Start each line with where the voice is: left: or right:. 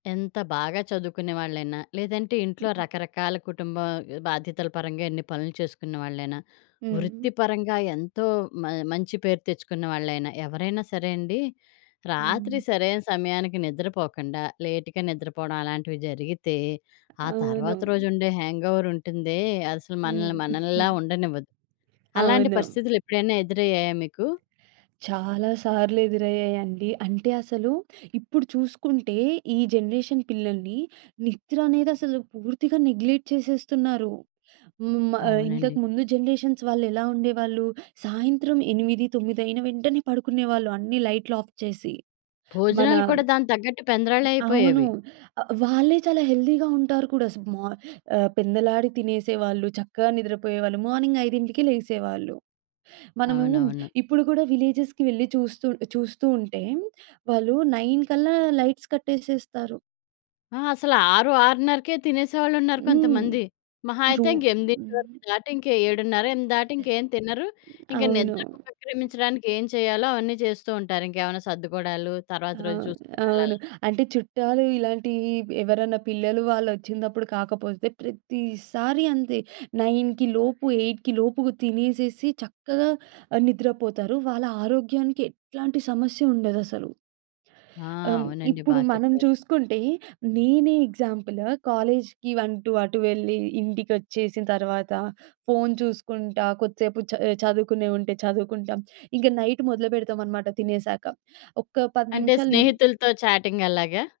left: ఎంత బాగా చదువుకునే వాళ్ళైనా, లేదంటే ఇంట్లో రకరకాల కుటుంబం బాధ్యతల పరంగా ఎన్ని పనులు చేసుకునే వాళ్ళైనా,
right: హ్మ్.
left: వృత్తి పరంగా ఎంతో మ మంచి పేరు తెచ్చుకున్న వాళ్ళైనా, ఎవరైనా సరే అండి. రాత్రి
right: హ్మ్.
left: సరైన సమయానికి నిద్రపోకుండా, లేట్‌గా నిద్రపోవడం అలాంటివి జరిగితే, ఆ
right: అవును.
left: తర్వాత రోజు ఉండే హ్యాంగోవర్ ఉంటుందే, అసలు మనల్ని
right: హ్మ్.
left: మనల్లా ఉండనివ్వదు. అలాంటి
right: అవును.
left: పరిస్థితులు ఎప్పుడైనా ఎదురయ్యాయా మీకు?
right: చాలా సార్లు ఎదురయ్యాయండి. అంటే అసలు ఇప్పుడు చూసుకుంటే, ఈ జనరేషన్ పిల్లల్ని, నిద్రనేది అసలు పూర్తిగా నెగ్లెక్ట్ చేసేస్తున్నారు. హ్మ్. మా ఇంతకు
left: అవునండి.
right: ముందు జనరేషన్స్ వాళ్లెలా ఉండేవాళ్ళు. సాయంత్రం 8, తోమిదైన వెంటనే పడుకునేవాళ్ళు అన్నీ లైటులు ఆఫ్ చేసి. మన
left: భోజనాలు కూడా దానికి తగ్గట్టు
right: అవును.
left: పెంద్రాలైపోయేవి.
right: ఆహ్, వాళ్ళే చాలా హెల్తీ‌గా ఉంటారు కూడా. స్ మ ఆహ్, పెందలాడి తినేసేవాళ్ళు, చక్కగా నిద్రపోయేవాళ్ళు. మార్నింగ్ 5కి లేసేవాళ్ళు. మనము
left: అవునవును.
right: ఇప్పుడు కూడా విలేజెస్‌కి వెళ్ళి చూస్తూ చూస్తూ ఉంటే, వాళ్ళు 9 కల్లా లైట్స్ కట్టేసేస్తారు.
left: ఆ! అసలు 6, 6:30కే తినేసేవాళ్లున్నారు
right: హ్మ్.
left: కొంతమంది. మహా
right: రూ
left: అయితే ఇంక 8
right: హ్మ్.
left: వరకు. దాటి ఇంక 7:30, 8 దాటి ఇంకేం తినరు. ఇంక
right: అవును.
left: నిద్రకు ఉపక్రమించడానికి ఏం చెయ్యాలో అవన్నీ చేస్తూ ఉంటారు. ఇంకేమన్నా సర్దుకోవడాలు, తరువాత
right: ఆ!
left: రోజు చూసుకోడాలు అలా.
right: అవును. అంటే చుట్టాలు ఇలాంటి ఎవరన్నా పిల్లలు వాళ్లొచ్చినపుడు కాకపోతే ప్రతిసారి అంతే 9కి లోపు, 8కి లోపు తినేసేసి, చక్కగా ఆహ్, నిద్రపోతారు. వాళ్ళ ఆరోగ్యానికి ఎట్లాంటి సమస్య ఉండదసలు.
left: ఆ!
right: ఆహ్, హ్మ్,
left: అవునండి.
right: ఇప్పుడు
left: బాగా
right: మనం
left: చెప్పారు.
right: చూసుకుంటే నేనే ఎగ్జాంపుల్. కాలేజికి అంటూ అటు వెళ్ళి, ఇంటికొచ్చేసిన తరువాత ఫోను చూసుకుంటా, కొద్దిసేపు చద్ చదువుకునే ఉంటే చదువుకుంటాం. ఇంకా నైట్ మొదలుపెడతామనమాట తినేసాక. ఒక 10
left: అంటే
right: నిమిషాలు హ్మ్.
left: స్నేహితులతో చాటింగ్ అలాగా?